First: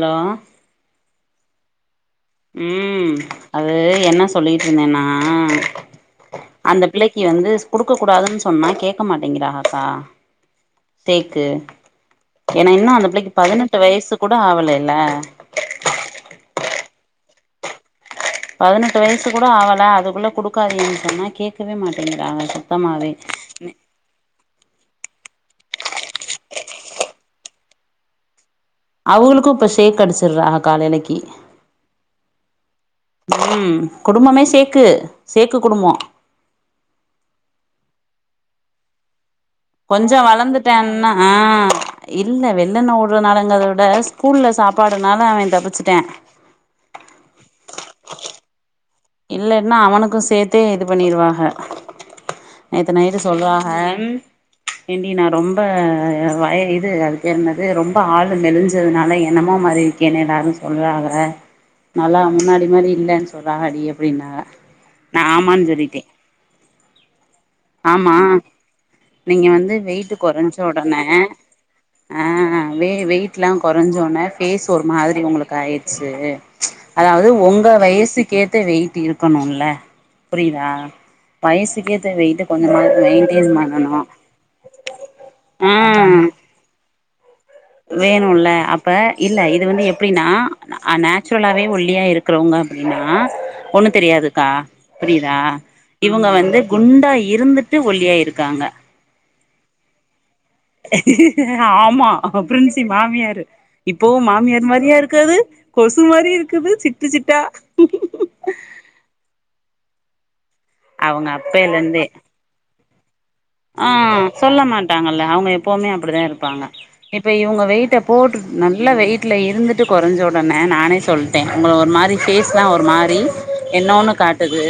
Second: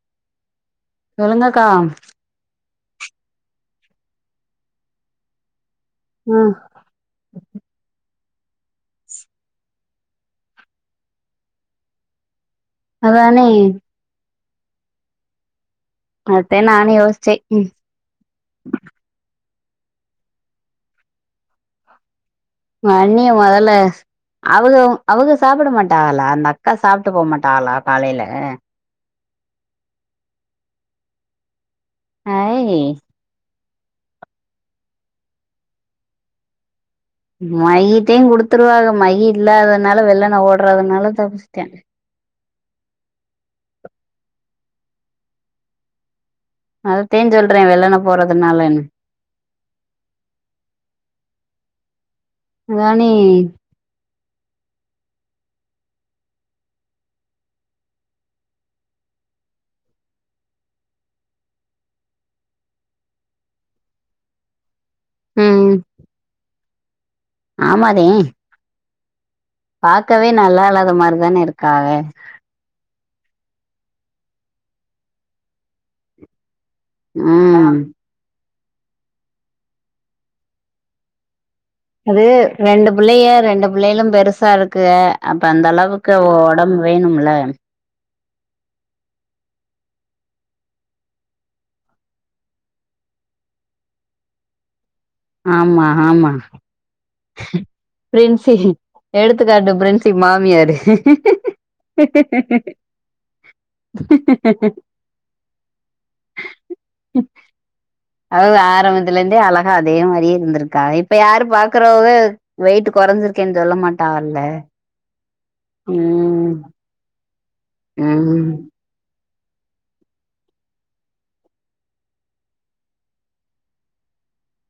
Hello ஜமுனாக்கா ம் அது என்ன சொல்லிட்டுருந்தனா ம் அந்த பிள்ளைக்கி வந்து குடுக்க கூடாதுன் சொன்னா கேட்க மாட்டேங்கிறாங்கக்கா தேக்கு ஏனேன்னா அந்த புள்ளைக்கி அதானே பதினெட்டு வயசு கூட ஆவலைல்ல அதா நானு யோசிச்சே ம் பதினெட்டு வயசு கூட ஆவல அதுக்குள்ள குடுக்காதிங்க சொன்னா கேட்கவே மாட்டேங்கறாங்க உங் அண்ணிய மொதல்ல அவுக அவுக சாப்ட மாட்டாகலா அந்த அக்கா சாப்ட்டு போகமாட்டாகலா காலேல அவுகளுக்கு இப்ப சேத் அடிச்சட்றாங்க காலேலைக்கி ஐய் ம் குடும்பமே சேக்கு சேக்கு குடும்போ மையிதே குடுத்துருவாக மையி இல்லாதனால கொஞ்சம் வெள்ள நா வளர்ந்துட்டேன்னா ஓடுறதுனால ஆ தப்ச்சிட்டே இல்ல வெள்ளன்னா ஓடறனாங்கத விட ஸ்கூல்ல சாப்பாடுனால அவே தப்பிச்சிட்டா அதத்தே சொல்றே வெள்ளன போறதுனாலன்னு இல்லேன்னா அவனுக்கு சேத்தே இது பண்ணிருவாக நேத்து அதானே நைட்டு சொல்றாக ம் ஏன்டி நா ரொம்ப வய இது அது பேருன்னாது ரொம்ப ஆளு மெலிஞ்சதுனால என்னமோ மாரி இருக்கியே எல்லாரு சொல்றாகர நல்லா முன்னாடி மாரி இல்லேன் சொல்றாகடி அப்டின்னாக நா ஆமான் சொல்லிட்டே ஆமாவு ஆமா நீங்க வந்து வெயிட்டு கொறைஞ்ச இல்லாத உடன மாரிதானே இருக்காக ஆ வெ வெயிட் ட்லா கொறைஞ்சோன்ன ஃபேஸ் ஒரு மாரி ஒங்களுக்கு ஆயிருச்சு அதாவ்து உங்க ம் வயசுக்கேத்த வெயிட் இருக்கணுல்ல புரியுதா வயசுக்கேத்த அது வெயிட்ட கொஞ்சமாது ரெண்டு பிள்ளைக மெயின்டெயின் ரெண்டு பண்ணனு பிள்ளைகளு பெருசா இருக்குக அப்ப அந்த ஆ அளவுக்கு ஒடம்பு வேணுமல்ல வேணுல்ல அப்ப இல்ல இது வந்து எப்டின்னா நேச்சுரலாவே ஒல்லியா இருக்கிறவங்க அப்டின்னா னா ஒண்ணு தெரியாதுக்கா புரியுதா ஆமா இவங்க ஆமா வந்து குண்டா இருந்துட்டு பிரின்சி ஒல்லியாயிருக்காங்க எடுத்துக்காட்டு பிரின்சிப் ஆமா பிரின்சி மாமியாரு இப்பவு மாமியார் மாரியா இருக் என்னது கொசு மாரி இருக்குது சிட்டு சிட்டா அதாவ்து ஆரம்துலந்தே இருந்தே அழகா அதே மாரியே இருந்திருக்கா இப்ப அவங்க யாரு பாக்குறவ வெயிட் குறஞ்சிரு அ சொல்ல மாட்டாங்கல்ல அவங்க எப்புமே அப்டிதா ம் இருப்பாங்க இப்ப இவங்க வெயிட்ட ம் போட்டுட்டு நல்ல வெயிட் ட்ல இருந்துட்டு கொறஞ்ச ஓடனே நானே சொல்ட்டே உங்கள ஒரு மாரி ஃபேஸ்லா ஒரு மாரி என்னொன்னு காட்டுது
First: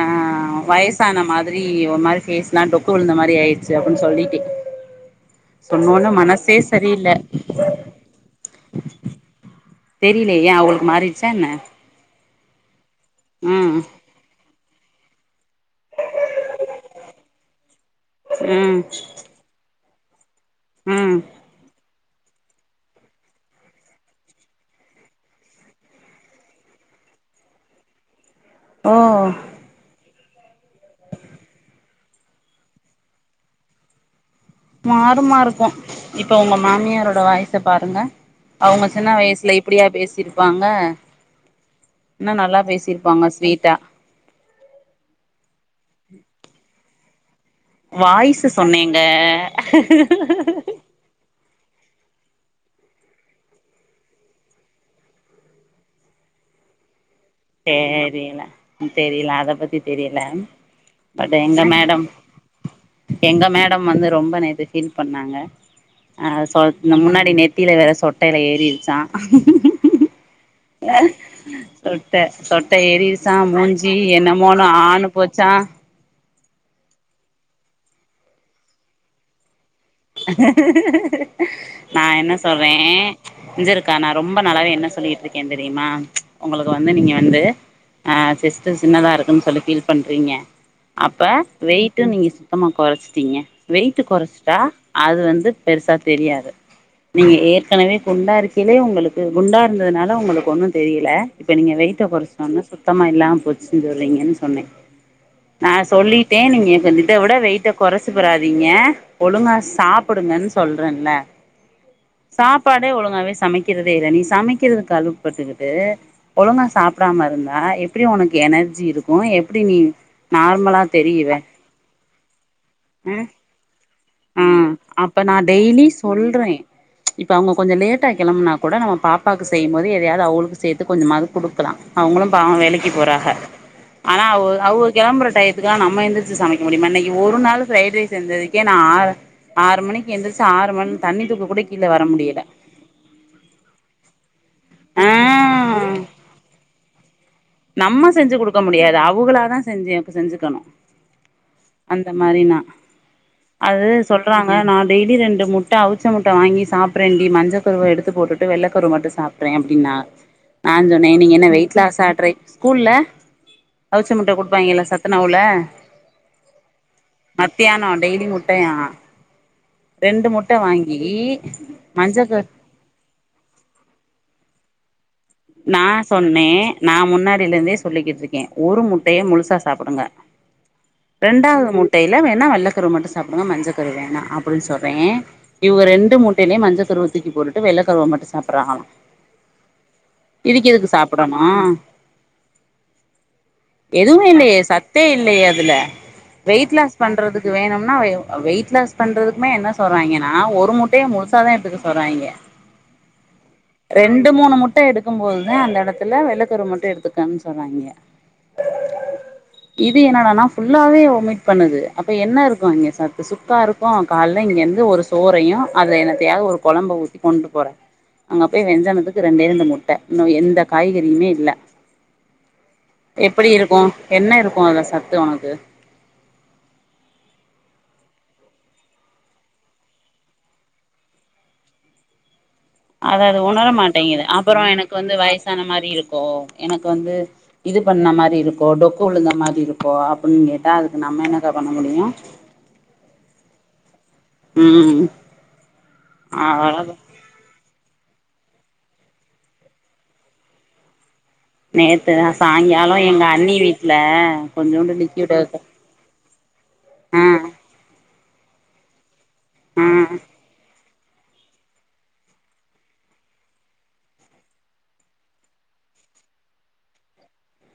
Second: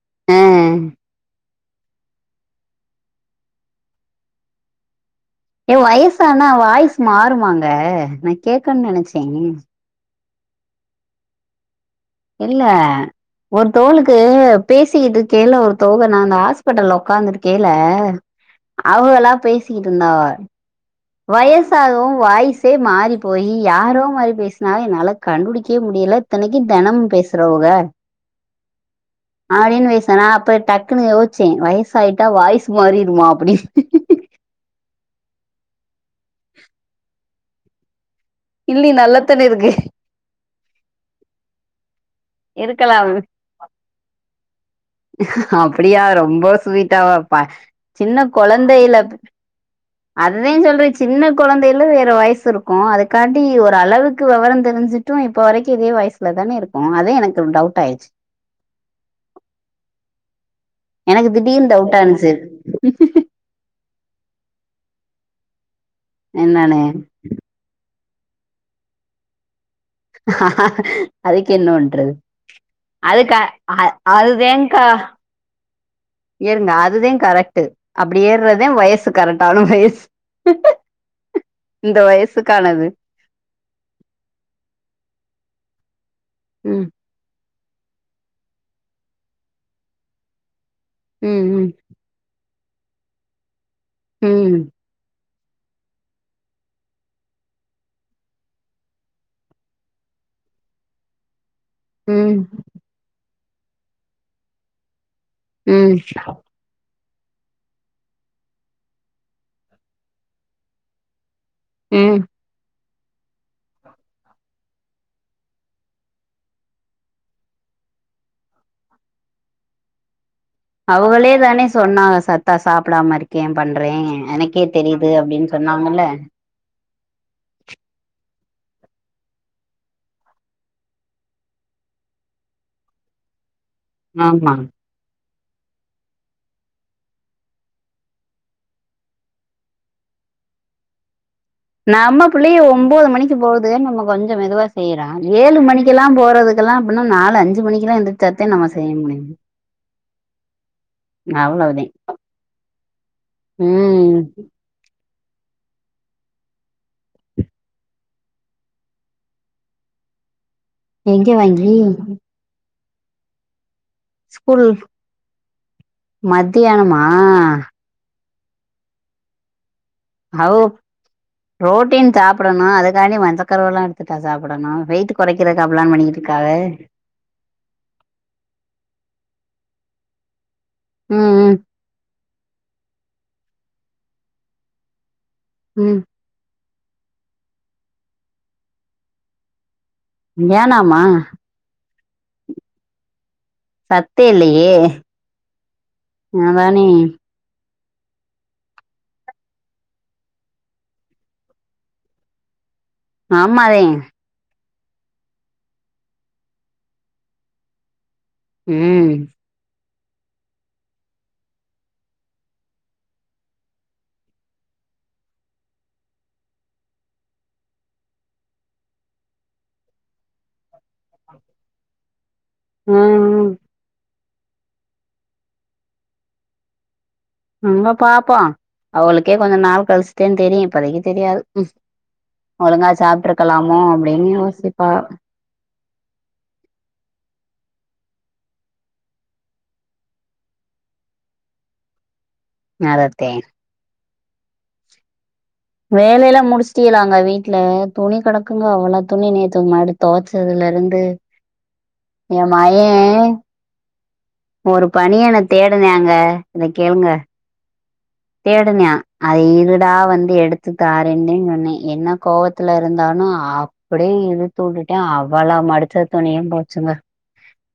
அ ஆ வயசான மாரி ஒரு மாரி ஃபேஸ்லா டொக் க்கு விழுந்த மாரி ஆயிருச்சு அப்டின்னு சொல்லிட்டே ஏ சொன்னோன வயசானா மனசே வாய்ஸ் சரியில்ல மாறுமாங்க நா கேக்ன்னு நெனச்சே தெரில ஏ அவளுக்கு மாறிடுச்சா என்ன இல்ல ம் ஒருதவுளுக்கு பேகிட்டு இருக்கைல ஒருத்தவக நா அந்த ஹாஸ்பிட்டல உட்காந்து இருக்கைல ம் அவங்களா பேசிக்கிட்டு இருந்தாவ ம் வயசாகவு வாய்ஸே மாறி போய் யாரோ மாறி பேசுனாக என்னால கண்டுபுடிக்கவே முடியல இத்தனைக்கு தெனமு பே பேசுறவுக ஓ நா அப்ப டக்குன்னு யோசிச்சே வயசாய்யிட்டா வாய்ஸ் மாறிருமா அப்டின் மாறுமா இருக்கு இப்ப உங்க மாமியாரோட வாய்ச பாருங்க அவங்க இல்லி சின்ன நல்லத்தானே வயசுல இருக்கு இப்டியா பேசிருப்பாங்க இன்னு நல்லா இருக்கலாம் பேசிருப்பாங்க ஸ்வீட்டா அப்டியா ரொம்ப ஸ்வீட்டாவாப்பா சின்ன வாய்ஸு கொழந்தையில சொன்னேங்க அதுதா சொல்றே சின்ன கொழந்தையில ஒரு வாய்ஸ் இருக்கு அதுக்கான்டி ஒரு அளவுக்கு வொவரோ தெரிஞ்சுட்டு இப்ப வரைக்கு இதே வாய்ஸ்ல தானே இருக்கு அதே எனக்கு டவுட் ஆயிடுச்சு தெரில தெரில அத பத்தி தெரில எனக்கு பட் எங்க திடீர்னு டவுட்டா மேடம் இருந்துச்சு எங்க மே மேடம் வந்து ரொம்ப நேத்து ஃபீல் பண்ணாங்க அ சொ என்னன்னு முன்னாடி நெத்தில வேற சொட் ட்டையில ஏறிடுச்சா அதுக்கு என்ன பண்றது சொட்ட சொட்ட எரிடுச்சா அதுக்க மூஞ்சி என்னமோனு அதுதேன்கா ஆணு போச்சா ஏறுங்க அதுதா கரெக்ட்டு அப்டி ஏறுறதே வயசு கரெக்ட்டான வயசு இந்த நா என்ன சொல்றே வயசுக்கானது இஞ்சிருக்கா நா ரொம்ப நாளாவே என்ன சொல்லிகிட்டு இருக்கே தெரியுமா உங்ளுக்கு ம் வந்து நீங்க வந்து அ சேஸ்ட்டு சின்னதா இருக்குன்னு சொல்லி ஃபீல் பண்றீங்க அப்ப ம் ம் வெயிட்டு நீங்க சுத்தமா கொறச்சிட்டீங்க வெயிட்டு கொறச்சுட்டா ம் அது வந்து பெருசா தெரியாது நீங்க ஏற்கனவே குண்டா இருக்கிலே உங்களுக்கு குண்டா இருந்ததுனால உங்களுக்கு ஒண்ணு தெரியல இப்ப நீங்க வெயிட்ட ம் கொறச்சொனனே சுத்தமா இல்லாம போச்சுன்னு சொல்றீங்கன்னு சொன்னே நா ம் சொல்லிட்டே நீங்க இப்ப இத விட வெயிட்ட கொறச்சு புடாதீங்க ஒழுங்கா சாப் சாப்புடுங்கன்னு சொல்றேன்ல ம் சாப்பாடு பாடே ஒழுங்காவே சமைக்கிறதே இல்ல நீ சமைக்கிறதுக்கு அழுப்பு பட்டுகிட்டு ஒழுங்கா சாப்டாம இருந்தா எப் எப்டி ஒனக்கு எனர்ஜி இருக்கு எப்டி நீ நார்மலா தெரியுவ அவுகளே தானே சொன்னாங்க சத்தா சாப்பிடாம இருக்கே பண்றே அ எனக் அப்ப நா டெய்லி சொல்றே இப்ப அவங்க கொஞ்சொ லேட்டா கெளம்புனா கூட நம்ம பாப்பாக்கு செய்யும் போது எதையாவது அவோகளுக்கு சேத்து கொஞ்சமாது குடுக்கலா அவங்களும் பாவோ வேலைக்கு போறாங் க ஆனா அவ்க ஆமா அவ்க கெளம்புற டைத் த்துக்தா நம்ம எந்திரிச்சு சமைக்க முடியுமா இன்னைக்கு ஒரு நாள் பிரைட் ரைஸ் செஞ்சதுக்கே நா ஆறு ஆறு மணிக்கு எந்திரிச்சு ஆறு மண் தண்ணி தூக்கொ நம்ம புள்ளைய ஒம்போது மணிக்கு போகுது நம்ம கொஞ்சோ மெதுவா செய்றம் ஏழு ஆ மணிக்கெல்லா போறதுக்கெல்லாம் அப்ன்னா நம்ம செஞ்சு குடுக்க முடியாது முடியும் அவுகளாதா செஞ்சு செஞ்சுக்கணு அவ்வளவுதான் அந்த மாரினா அது ம் சொல்றாங்க நா டெய்லி ரெண் டு முட்ட அவுச்ச முட்ட வாங்கி சாப்றேண்டி மஞ்ச கருவ எடுத்து போட்டுட்டு வெள்ள கருவ மட்டு சாப்ட்றே அப்டின்னா நா சொன்னே எங்க நீங்க என்ன வாங்கி வெயிட் லாஸ்ஸா ட்ரை ஸ்கூல்ல அவுச்ச முட்டய ஸ்கூல் குடுப்பாய்ங்கல சத்துணவுல மத்தியானமா மத்தியானொ டெய்லியு முட் ட்டயா அவ் புரோட்டின் மஞ்ச கரு சாப்டணு அதுக்காண்டி மஞ்சக்கருவெல்லா எடுத்துட்டா சாப்புடணு நா சொன்னே நா முன்னாடியில இருந்தே சொல்லிக்கிட்டு இருக்கே ஒரு முட்டைய முழுசா சாப்புடுங்க ம் ரண்டாவது முட்டைல ல வேணா வெள்ளக்கரு மட்டு சாப்புடுங்க மஞ்ச கரு வேணா அப்படின் சொல்றே இவக ம் ரெண்டு முட்டைலயு மஞ்சக் துருவ தூக்கி போட்டுட்டு வெள்ள கருவ மட்டு சாப்பறாங்களா ம் இதுக்கு எதுக்கு ஏனாமா சாப்புடணு எதுவுமே இல்லையே சத்தே இல்லையே அதுல வெயிட் அதானே லாஸ் பண்றதுக்கு வேணு ன்னா வெவ் அ வெயிட் லாஸ் பண்றதுக்குமே என்ன சொல்றாங்கன்னா ஒரு முட்டைய முழுசாத எடுத்துக்க சொல்றாய்ங்க ஆமாதே ரெண்டு மூணு முட்ட எடுத் க்கம் போதுதா அந்த எடத்துல வெள்ளக்கரு மட்டு எடுத்துக்கன் சொல்றாய்ங்க ம் இது என்னடானா ஃபுல்லாவே ஒமிட் பண்ணுது அப்ப என்ன ருக்கு அங்க சத்து சுக்கா ருக்கு கால்ல இங்க என் ந்து ஒரு சோறையு அத எனத்தையாவது ஒரு கொழம்ப ஊத்தி கொண்டு போற அங்கப்பயே வெஞ்சானத்துக்கு ரெண்டே ரெண்டு முட் ட இன்னு எந்த காய்கறியுமே இல்ல எப்படி ம் இருக்கு என்ன இருக்கு அதுல சத்து ஒனக்கு ம்ப பாப்போ அவளுக்கே கொஞ்ச நாள் கழிச்சுதே தெரியு இப்போதைக்கு தெரியாது ம் அதாவ்து உணர மாட்டேங்குது அப்பறொ யோசிப்பா எனக்கு வந்து வயசான மாரி இருக்கோ எனக்கு வந்து இது பண்ண மாரி இருக்கோ டொக்கு வுழுந்த மாரி இருக்கோ அப்டின் கேட்டா அதுக்கு நம்ம என்னக்கா பண்ண முடியு நாதத்தே ம் வேலைல்லா அவ்ளோதா முடிச்சுட்டிகலாங்க வீட்ல துணி கெடக்குங்க அவ்வளோ துணி நேத்து [unintelligible] தொவச்சதுல இருந்து நேத்து நா எ மயே சாயங்காலோ எங்க அண்ணி வீட்ல ஒரு கொஞ்சோண்டு பனியன லிக்யூட் தேடுனேங்க அத கேளுங்க ஆ தேடுனே அத ஆ இருடா வந்து எடுத்து தாரேனுத சொன்னே என்ன கோவத்துல இருந்தானோ அப்படியே இழுத்து வுட்டுட்டே அவ்வளோ மட் டுச்ச துணியு போச்சுங்க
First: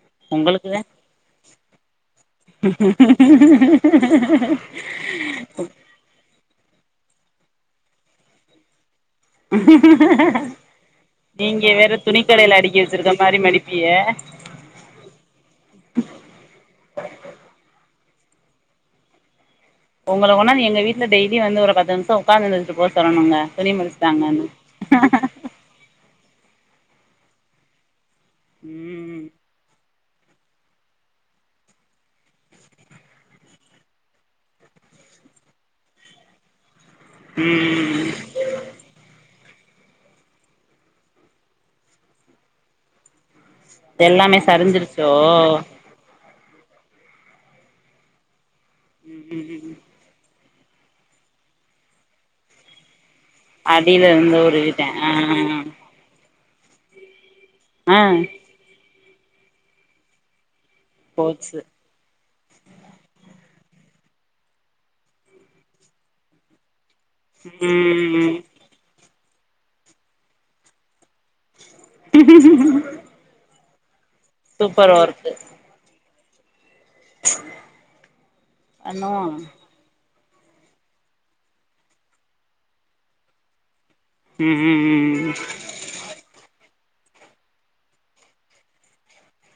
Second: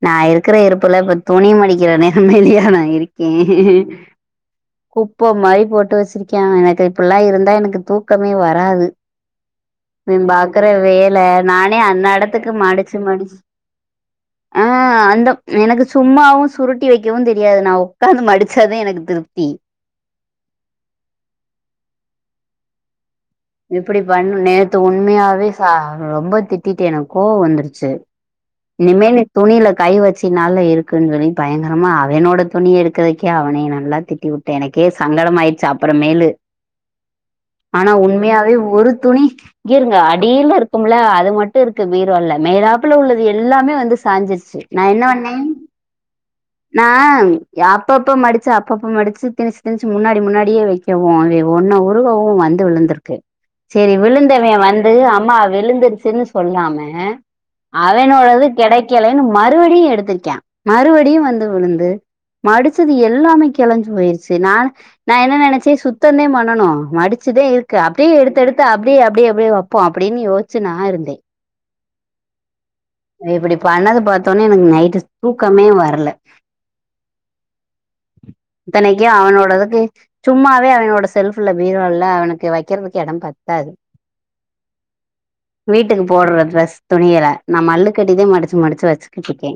நா இருக்குற உங்களுக்கு இருப்புல இப்ப துணி மடிக்கிறனே அமைதியா நா இருக்கே குப் ப்போ மாரி போட்டு வச்சிருக்கே எனக்கு இப்புல்லா இருந்தா எனக்கு தூக்கமே வராது இவெ பாக்குற வேல நீங்க நானே வேற அந்ந எடத்துக்கு துணிக்கடையில அடிக்கி மடிச்சு வச்சிருக்க மடிச் மாரி மடிப்பிய அ அந்த எனக்கு சும்மாவும் சுருட்டி வைக்கவும் தெரியாது நா உ க்காந்து மடிச்சாதே எனக்கு திருப்தி ஒங்கள ஒரு நாள் எங்க வீட்ல டெய்லி வந்து ஒரு பத்து நிமிஷோ உக்காட்ந்துட்டு எஞ்சு போ சொல்லனுங்க இப்டி பண் நேத்து உண்மையாவே ச ரொம்ப திட்டிட்டு எனக் கோவோ வந்துடுச்சு. இனிமே நீ ம் துணில கை வச் த்தி நாள் இருக்குன் சொல்லி பயங்கரமா அவெனோட துணிய எடுக்கறதுக்கே அவனை நல்லா திட்டிவுட்ட எனக்கே சங்க டமாய்டுச்சு அப்புறமேலு [inaudible] ஆனா ம் உண்மையாவே ஒரு துணி இருங்கெருங்க அடியில இருக்கும்ல அது மட்டு இருக்கு பீரோல மேல்லாப்புல உள்ளது எ எல்லாமே வந்து எல்லாமே சாஞ்சிருச்சி நா என்ன சரிஞ்சிருச்சோ பண்ணே நா அப்பப்ப மடிச்சி அப்பப்ப மடிச்சி திணிச்சி ம் திணிச்சு முன்னாடி முன்னா டியே வெக்கெவு அதெ ஒன்ன உருவவு வந்து விழுந்துருக்கு சேரி அடியில இருந்து விழுந்தவெ உருவிட்டே வந்து ஆ அம்மா விழுந்துருச்சுன்னு சொல்லாம ஆ அவெனோடது கெடைக்கெலேன்னு மறுபடியு எடுத்ருக்யா மறுபடியு வந்து போச்சு விழுந்து மடிச்சது எல்லாமே கெளஞ்சு போயிருச்சி நா நா என்ன நெனச்சே சுத்தந்தே பண்ணனு மடிச்சதே இருக்கு அப்டியே ம் எடுத்து எடுத்து அப்டியே அப்டியே அப்யே வெப்போ அப்டின் யோஸ்ச்சி நா இருந்தே ம் ம் இப்டி பண்ணது பாத்த ஒன்னே எனக்கு நைட்டு ஒர்க்கு தூக்கமே வர்ல இத்தனைக்கு பண்ணுவோ அவனோடதுக்கு சும்மாவே அவனோட செல்ஃப்ல பீரோல அவனுக்கு வக்கெற்துக்கு எடம் பத்தாது ம் ம் வீட்டுக்கு போட்ற ட்ரெஸ் துணியல நா மல்லுக் கட்டிதே மடிச்சி மடிச்சி வச்சுக்கிட்ருக்கே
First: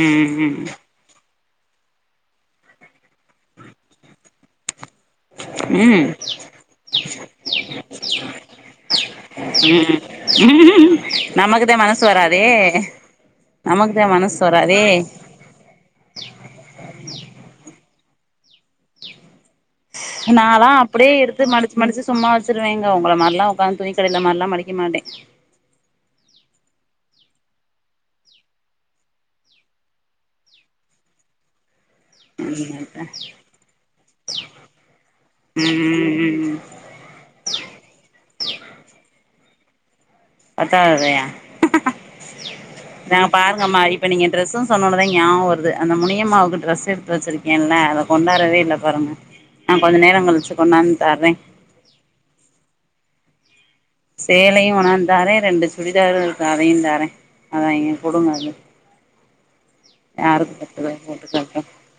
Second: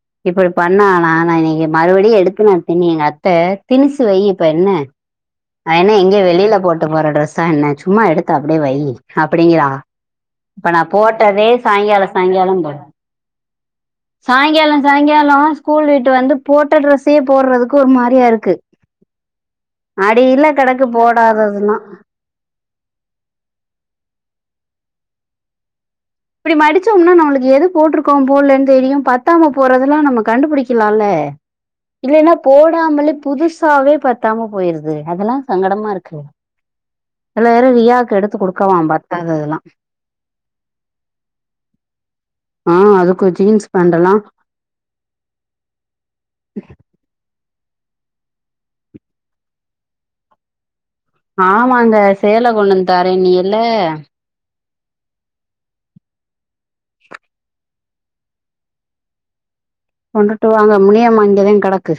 ம் இப்டி ம் பண்ணானா நா இன்ன எ மறுபுடியு எடுத்து நா திண்ணே எங்க அத்த திணிச்சி வையி இப்ப என்ன [inaudible] அவெ என்னெ எங்கே வெளியில போட்டு போற ட்ரெஸ்ஸா என்ன சும்மா எடுத்தா அப்டியே வையி அப்டிங்கிறா இப்ப நா போட்டதே சாயங்காலொ ஏ சாயங்காலொ சாயங்காலொ ஸ்கூல் விட்டு வந்து போட்ட ட்ரெஸ்ஸயே போர்றதுக்கு ஒ மாரியா இருக்கு அடியில நால்லா கிடக்கு அப்டியே எடுத்து மடிச் போடாததுலாம் மடிச்சி சும்மா வச்சிருவேங்க உங்கள மாரில்லா உக்காந்து துணிக் கடையில மாரில்லா மடிக் க்க மாட்டே இப்டி மடிச்சோம்னா நம்மளுக்கு எது போட்ருக்கோம் போல்லேன் தெரியு பத்தாம போறதுல்லா நம்ம கண்டுப்புடிக்கிலால்ல இல்லேன்னா ம் போடாமலே புதுசாவே பத்தாம போய்ருது அதெல்லா சங்கடமா ம் இருக்கு ம் சில வேற ரியாக்கு எடுத்து குடுக்கவா பத்தாதெதல்லா [unintelligible] ஆ நா அதுக்கு ஜீன்ஸ் பாருங்கம்மா இப்ப பேண்டல்லா நீங்க டிரெஸ்ஸுன் சொன்ன ஒன்னேதா ஞாவொ வருது அந்த முனியம்மாவுக்கு ட்ரஸ்ஸு எடுத்து வச்சிருக் கேன்ல அத கொண்டாடவே இல்ல பாருங்க நா கொஞ்ச நேரங் கழிச்சு கொண்டாந் ஆமாங்க சேல கொண்டந்து தாரேன்னீயல்ல கொண்ணாந் தாரே ரெண்டு சுடிதாரு இருக்கு அதையு தாரே அத அங்க குடுங்க அத கொண்டுட்டு யாருக் வாங்க பத்துதோ முனியம்மா இங்கதா போட்டுக்கட்டு கெடக்கு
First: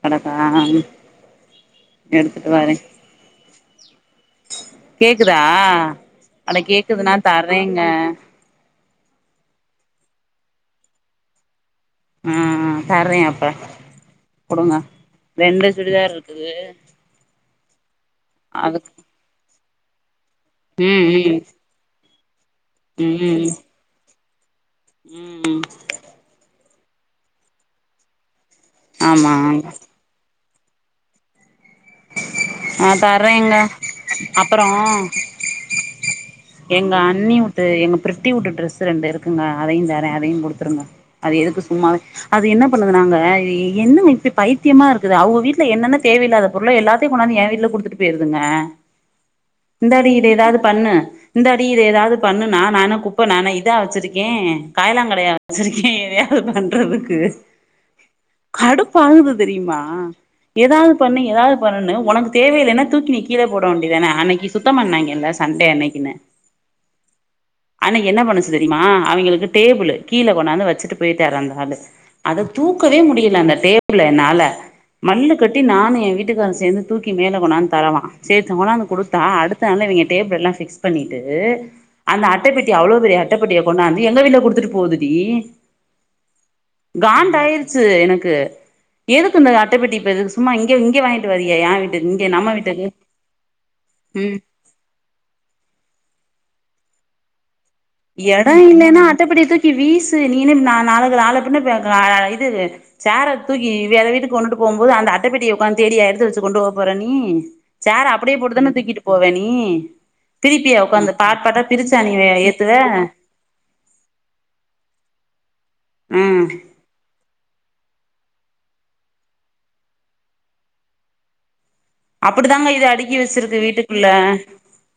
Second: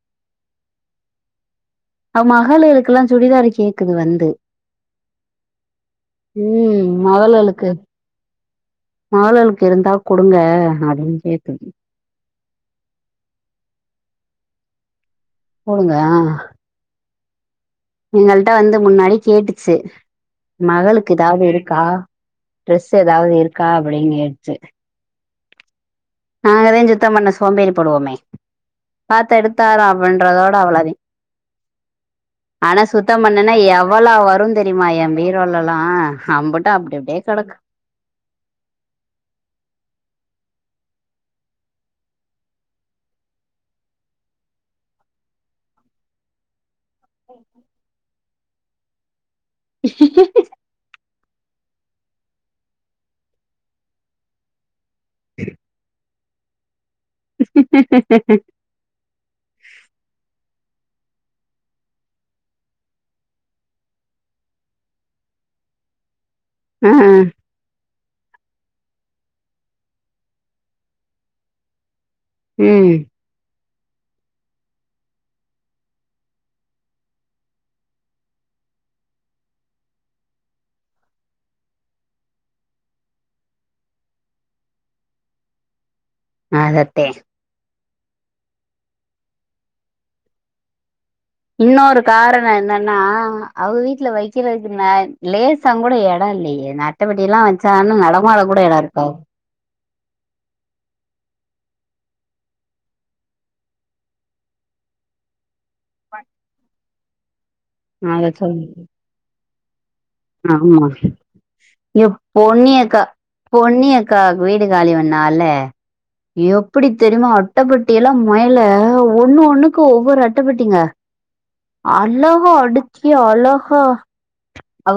கடக்கா ஆ ம் அவ மஹளுகளுக்குல்லா சுடிதாரு கேக்குது வந்து கேக்குதா ஆன ம் கேக்குதுன்னா மகளுகளுக்கு தர்றேங்க மகளுகளுக்கு இருந்தா குடுங்க அப்டின் கேக்குது ஆ ஆ தரே அப்ப குடுங்க ரெண்டு குடுங்க சுடிதார் ஆ இருக்குது எங்கள்ட்ட வந்து அதுக்கு முன்னாடி கேட்டுச்சி ம் மகளுக்கு ம் ஏதாவ்து இருக்கா ட்ரெஸ்ஸு ஏதாவ்து இருக்கா அப்டின் கேட்ச்சி ம் ம் நாங்கதே சுத்தம் பண்ண சோம்பேறி படுவோமே ஆமா பாத்து எடுத்தார அப்டின்றதோ ட அவ்ளதே [inaudible] ஆனா சுத்தம் பண்ணனா தர்றேங்க எவ்வளோ வருந் அப்பறோ தெரியுமா ஏம் பீரோலலா அம்புட்டு அப்டி அப்டியே கடக் ஊட்டு எங்க ப்ரித்தி ஊட்டு ட்ரெஸ்ஸு ரெண்டு இருக்குங்க அதையுந் தரே அதையு குடுத் இருங்க அது எதுக்கு சும்மாவே அது என்ன பண்ணதுனாங்க என்ன இப்டி பைத்தியமா இருக்குது அவங்க வீட்ல என்னன்ன தேவையில்லாத பொருளோ எல்லாத்த அப்டி கொனாந்து ஏ வீட்டுல குடுத்துட்டு போயிருதுங்க இந்தாடி கெடக்கு இது ஏதாவது பண்ணு இந்தாடி இது எதாவது பண்ணுணா நானு குப்ப நானா இதா வச்சுருக்கே காயலாங்கடையா வச்சுருக்கே எ பண்றதுக்கு கடுப்பாகுது தெரியுமா ஏதாவது பண்ணு ஏதாவது பண்ணு உனக்கு தேவையில்லைன்னா தூக்கி கீழே போட வேண்டியதானே அன்னைக்கு சுத்தம் பண்ணாய்ங்கல்ல சண்டே அன்னைக்குன்னு ஆ ஆ அண்ணகி என்ன பண்ணுச்சு தெரியுமா அவங்களுக்கு டேபிள்ளு கீழ கொண்ணாந்து வச்சுட்டு போயிட்டாரு அந்தாளு அத ம் தூக்கவே முடியல அந்த டேபிள என்னால மல்லுக் கட்டி நானு ஏ விட்டு வீட்டுக்காரரு சேந்து தூக்கி மேலே கொண்டானு தரவா சரி தவங்கலாந்து குடுத்தா அடுத்தன இவ டேபிள்லா ஃபிக்ஸ் பண்ணிட்டு உ அந்த அட்டைபெட்டி அவ்வளவு பெரிய அட்டைபெட்டிய கொண்டாந்து எங்க வீட்டில குடித்துடு போகுதுடி அதத்தே சூ எனக்கு எதுக்கு இந்த அட்டை பெட்டி இப்பக்கு சும்மா இங்க இங்க வாங்கி இன்னொரு காரண என்னன்னா அவ வீட்ல வெக்கறதுக்கு லேச கூட எட இல்லையே ஏன் அட்டபெட்டில்லா வச்சு எட இல்லைன்னா அட்டப்பெட்டிய தூக்கி வீசு நீல நா நாலக [unintelligible] இது சேர தூக்கி வேற வீட்டுக்கு கொண்டுட்டு போகும்போது அந்த அட்டப்பெட்டிய அப்பான் தேடியா எடுத்து வச்சு கொண்டு போ போறே நீ சேர அத அப்படியே சொல்லு போட்டுதான தூக்கிட்டு போவே நீ பிரிப்பியா ஆமா உக்காந்து பார்ட் பார்ட்டா பிரிச்சு அ எ நீ ஏத் பொன்னியக்கா பொன்னியக்கா வீடு காலி பண்ணால ம் எப்படி தெரியுமா அட்டைபெட்டி எல்லா மொயல ஒண்ணு ஒண்ணுக்கு ஒவ்வொரு அட்டைப்பெட்டிங்க அளவா அப்டிதாங்க இது அடுக்கி வச்சிருக்கு அழகா வீட்டுக்குள்ள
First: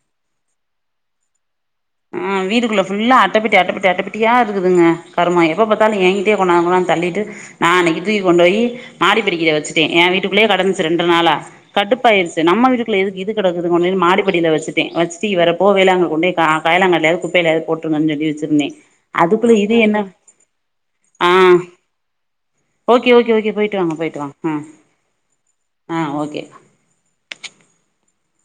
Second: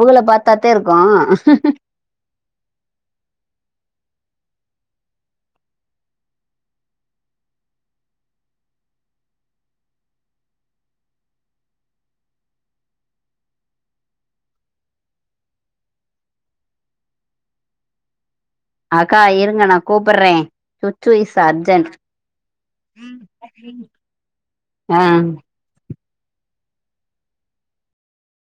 கீழ பாத்தத்தே இருக்கு ஆ வீடுக்குள்ள ஃபுல்லா அட்டபெட்டி அட்டபெட்டி அட்டப்பெட்டியா இருக்குதுங்க கருமோ எப்ப பாத்தாலு ஏங்கிட்டயே கொண்டாந்து கொ தள்ளிட்டு நா அன்னைகி தூக்கி கொண்டு போய் மாடிபடிக்கிட்டா வச்சட்டே ஏ வீட்டுக்குள்ளயே கடந்துச்சு ரெண்டு நாளா க கடுப்பாயிர்ச்சு நம்ம வீட்டிகுள்ள எதுக்கு இது கடக்குதுன் மாடி படியில வச்சுட்டே வச்சிட்டு இவர போவேலா அங்க கொண்டேய் கா காயலங்கடேலயோ குப்பேலாயோ போற்றுங்க சொல்லி வெ சுருருந்தே அக்கா அதுக்குள்ள இருங்க இது நா என்ன கூப்பட்றே சுச்சு ஆ is urgent okay okay okay போயிட்டு வாங்க போயிட்டு வாங்க ஆ அ ஆ ஓகேபா